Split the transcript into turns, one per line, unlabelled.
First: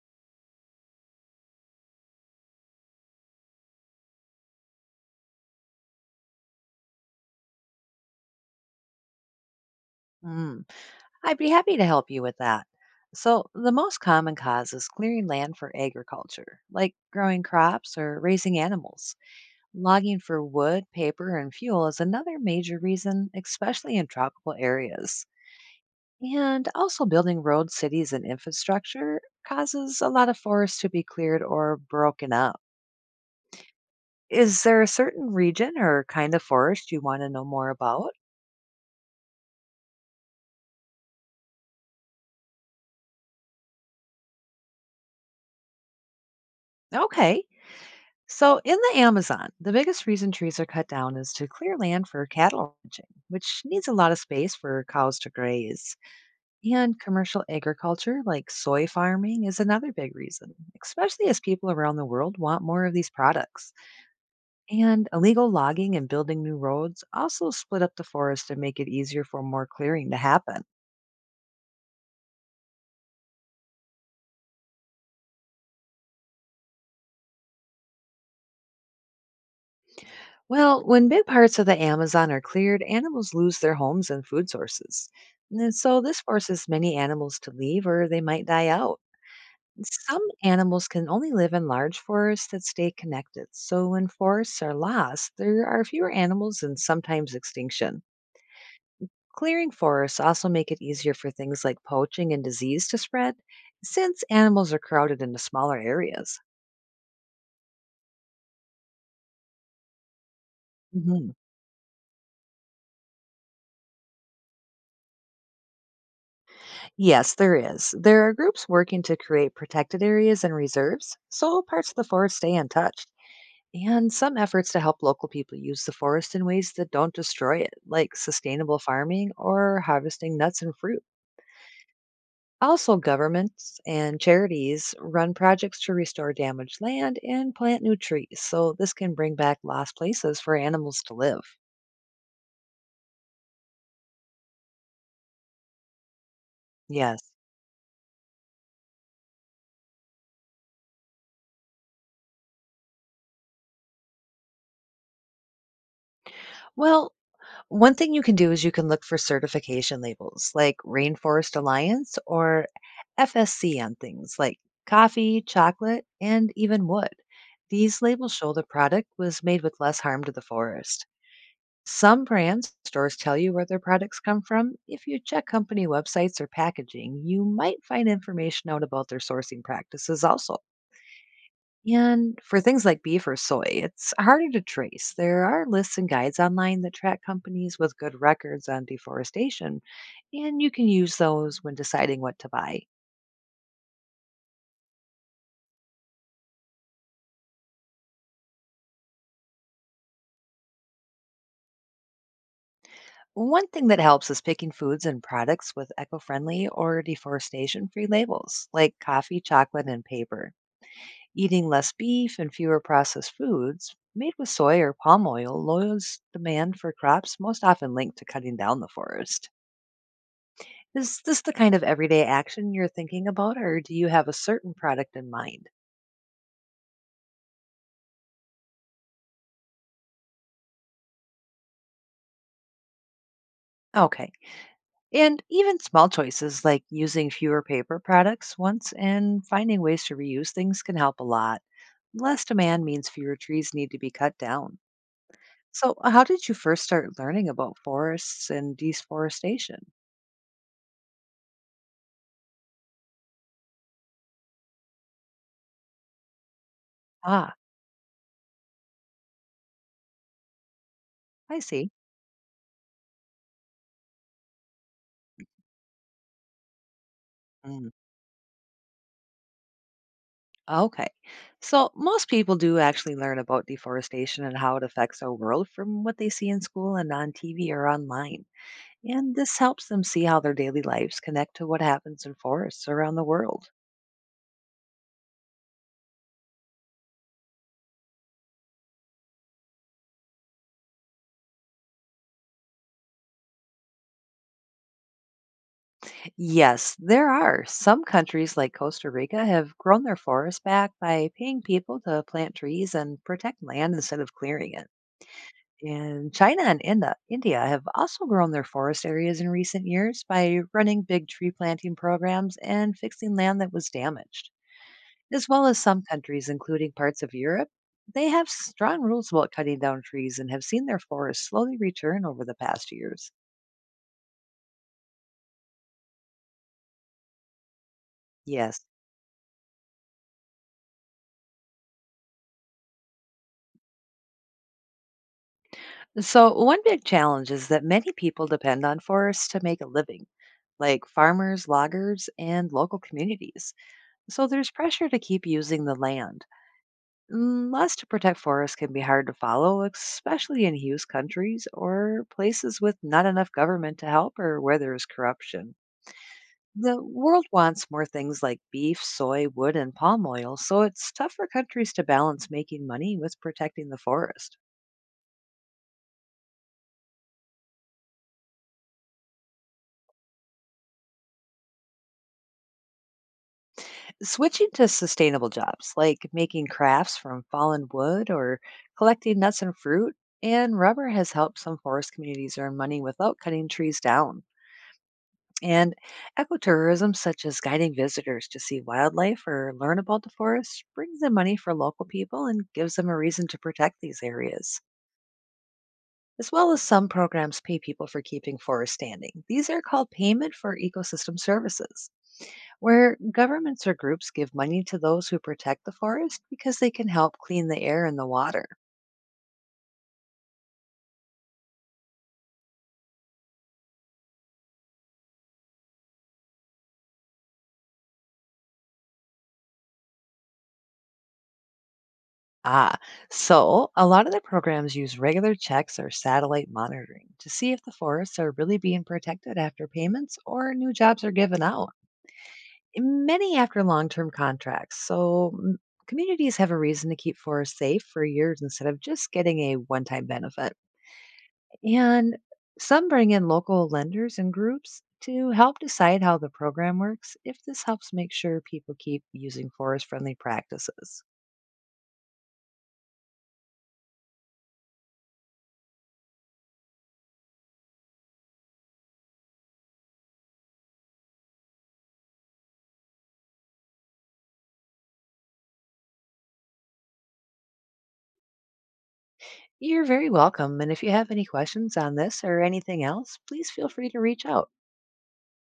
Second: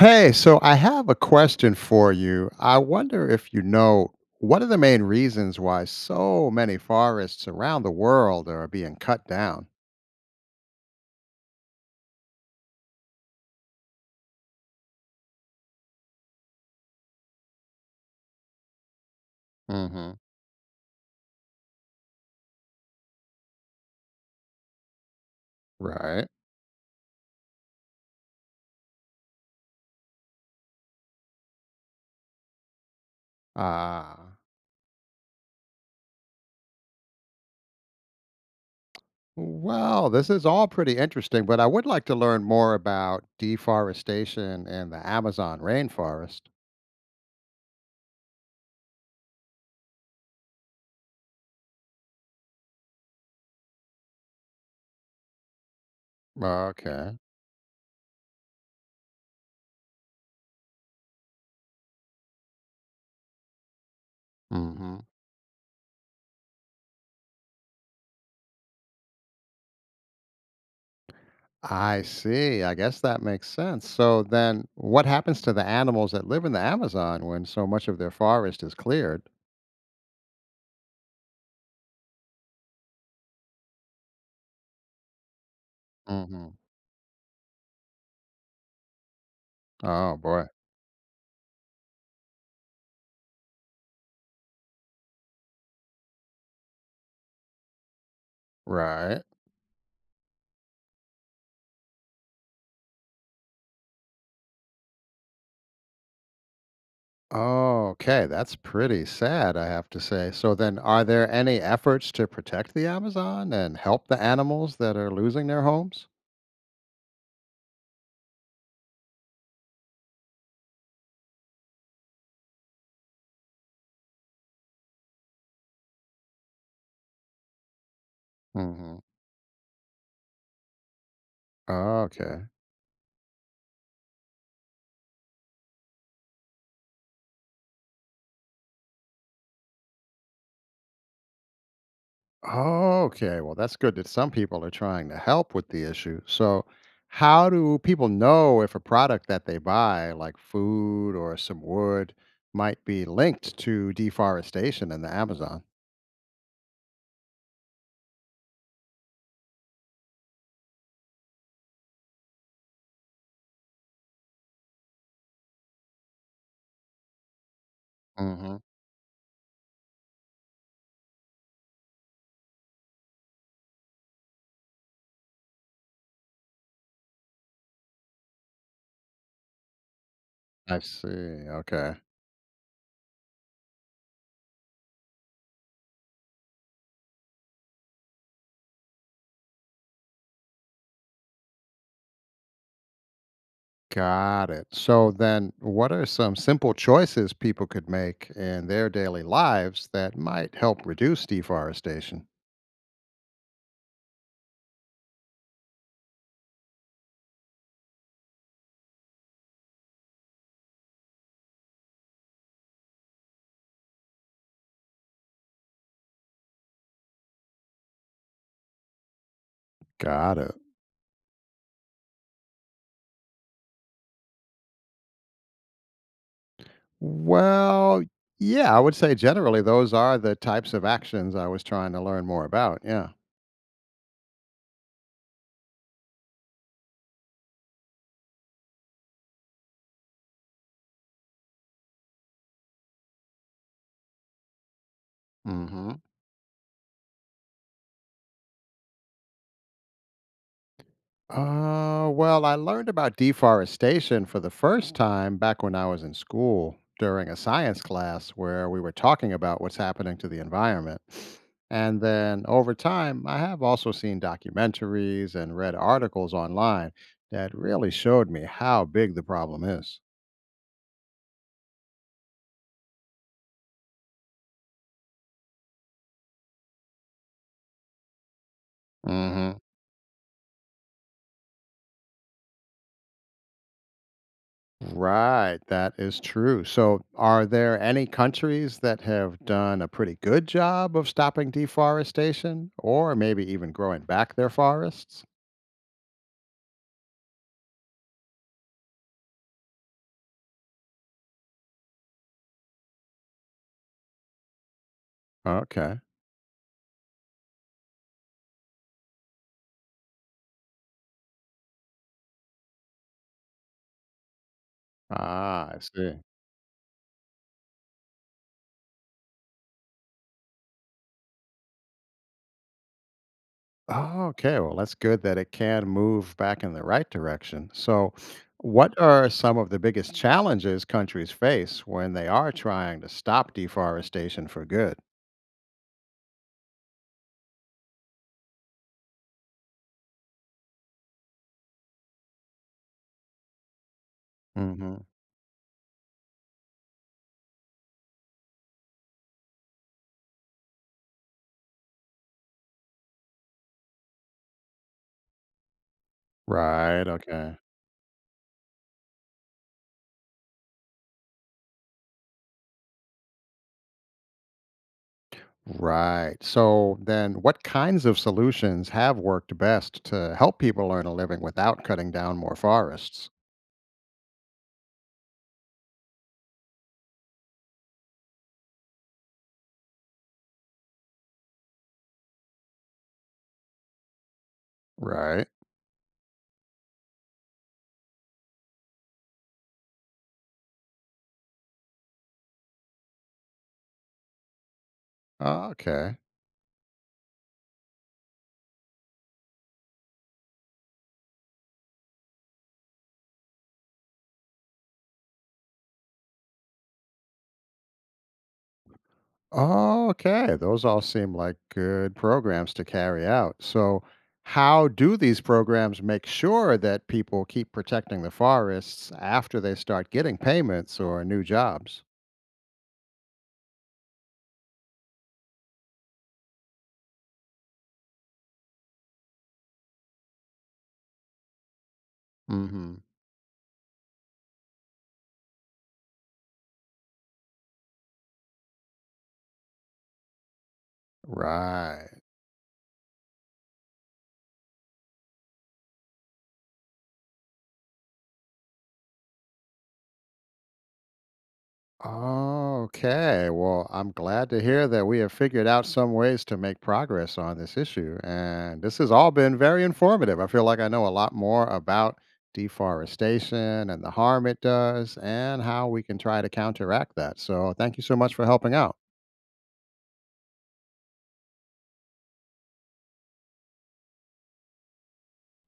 Hey, so I have a question for you. I wonder if you know what are the main reasons why so many forests around the world are being cut down?
Mm. I'd be happy to help you with that. So, the most common cause is clearing land for agriculture, like growing crops or raising animals.
Hmm.
Logging for wood, paper, and fuel is another major reason, especially in tropical areas.
Right.
And also, building roads, cities, and infrastructure causes a lot of forests to be cleared or broken up.
Ah.
Is there a certain region or kind of forest you want to know more about?
Well, this is all pretty interesting, but I would like to learn more about deforestation in the Amazon rainforest.
Okay. So, in the Amazon, the biggest reason trees are cut down is to clear land for cattle ranching, which needs a lot of space for cows to graze. And
Okay.
commercial agriculture, like soy farming, is another big reason, especially as people around the world want more of these products.
Hmm.
And illegal logging and building new roads also split up the forest and make it easier for more clearing to happen.
I see. I guess that makes sense. So then, what happens to the animals that live in the Amazon when so much of their forest is cleared?
Well, when big parts of the Amazon are cleared, animals lose their homes and food sources. And so this
Mhm.
forces many animals to leave or they might die out.
Oh,
Some
boy.
animals can only live in large forests that stay connected. So when forests are lost, there are fewer animals and sometimes extinction.
Right.
Clearing forests also make it easier for things like poaching and disease to spread since animals are crowded into smaller areas.
Oh, okay, that's pretty sad, I have to say. So then are there
Mhm.
any efforts to protect the Amazon and help the animals that are losing their homes?
Yes, there is. There are groups working to create protected areas and reserves so parts of the forest stay untouched, and some efforts to help local people use the forest in ways that don't destroy it, like sustainable
Mhm.
farming or harvesting nuts and fruit.
Okay.
Also, governments and charities run projects to restore damaged land and plant new trees, so this can bring back lost places for animals to live.
Okay, well that's good that some people are trying to help with the issue. So
Yes.
how do people know if a product that they buy, like food or some wood, might be linked to deforestation in the Amazon?
Well, one thing you can do is you can look for certification labels like Rainforest Alliance or FSC on things like coffee, chocolate, and even wood. These labels show
Mhm.
the product was made with less harm to the forest. Some brands stores tell you where their products come from. If you check company websites or packaging, you might find information out about their sourcing practices also.
I see. Okay.
And for things like beef or soy, it's harder to trace. There are lists and guides online that track companies with good records on deforestation, and you can use those when deciding what to buy.
Got it. So then, what are some simple choices people could make in their daily lives that might help reduce deforestation?
One thing that helps is picking foods and products with eco friendly or deforestation free labels, like coffee, chocolate, and paper. Eating less beef and fewer processed foods made with soy or palm oil lowers demand for crops most often linked to cutting down the forest.
Got it.
Is this the kind of everyday action you're thinking about, or do you have a certain product in mind?
Well, yeah, I would say generally those are the types of actions I was trying to learn more about. Yeah.
Okay. And even small choices like using fewer paper products once and finding ways to reuse things can help a lot. Less demand means fewer trees need to be cut down. So,
Hmm.
how did you first start learning about forests and deforestation?
Well, I learned about deforestation for the first time back when I was in school during a
Ah,
science class where we were talking about what's happening to the environment.
I see.
And then over time, I have also seen documentaries and read articles online that really
Mm,
showed me how big the problem is.
okay. So, most people do actually learn about deforestation and how it affects our world from what they see in school and on TV or online. And
Hmm.
this helps them see how their daily lives connect to what happens in forests around the world.
Right, that is true. So, are there any countries that have done a pretty good job of stopping deforestation or maybe even growing back their forests?
Yes, there are. Some countries like Costa Rica have grown their forests back by paying people to plant trees and protect land instead of clearing it.
Okay.
And China and India have also grown their forest areas in recent years by running big tree planting programs and fixing land that was damaged. As well
Ah, I
as some
see.
countries, including parts of Europe, they have strong rules about cutting down trees and have seen their forests slowly return over the past years.
Oh, okay. Well, that's good that it can move back in the right direction. So,
Yes.
what are some of the biggest challenges countries face when they are trying to stop deforestation for good?
So, one big challenge is that many people depend on forests to make a living, like farmers, loggers, and local communities. So, there's
Hmm.
pressure to keep using the land. Laws to protect forests can be hard to follow, especially in huge countries or places with not enough government to help or where there is corruption. The
Right.
world
Okay.
wants more things like beef, soy, wood, and palm oil, so it's tough for countries to balance making money with protecting the forest.
Right. So then what kinds of solutions have worked best to help people earn a living without cutting down more forests?
Switching to sustainable jobs, like making crafts from fallen wood or collecting nuts and fruit and rubber, has helped some forest communities earn money without cutting trees down.
Right.
And ecotourism, such as guiding visitors to see wildlife or learn about the forest, brings in money for local people and gives them a reason to protect these areas.
Okay.
As well as some programs pay people for keeping forests standing. These are called payment for ecosystem services, where governments or groups give money to those who protect the forest because they can help clean the air and the water.
Okay. Those all seem like good programs to carry out. So how do these programs make sure that people keep protecting the forests after they start getting payments or new jobs?
Ah, so a lot of the programs use regular checks or satellite monitoring to see if the forests are really being protected after payments or new jobs are given out.
Mhm.
Many after long term contracts, so communities have a reason to keep forests safe for years instead of just getting a one time benefit.
Right.
And some bring in local lenders and groups to help decide how the program works if this helps make sure people keep using forest friendly practices.
Oh, okay. Well, I'm glad to hear that we have figured out some ways to make progress on this issue. And this has all been very informative. I feel like I know a lot more about deforestation and the harm it does and how we can try to counteract that. So, thank you so much for helping out.
You're very welcome. And if you have any questions on this or anything else, please feel free to reach out.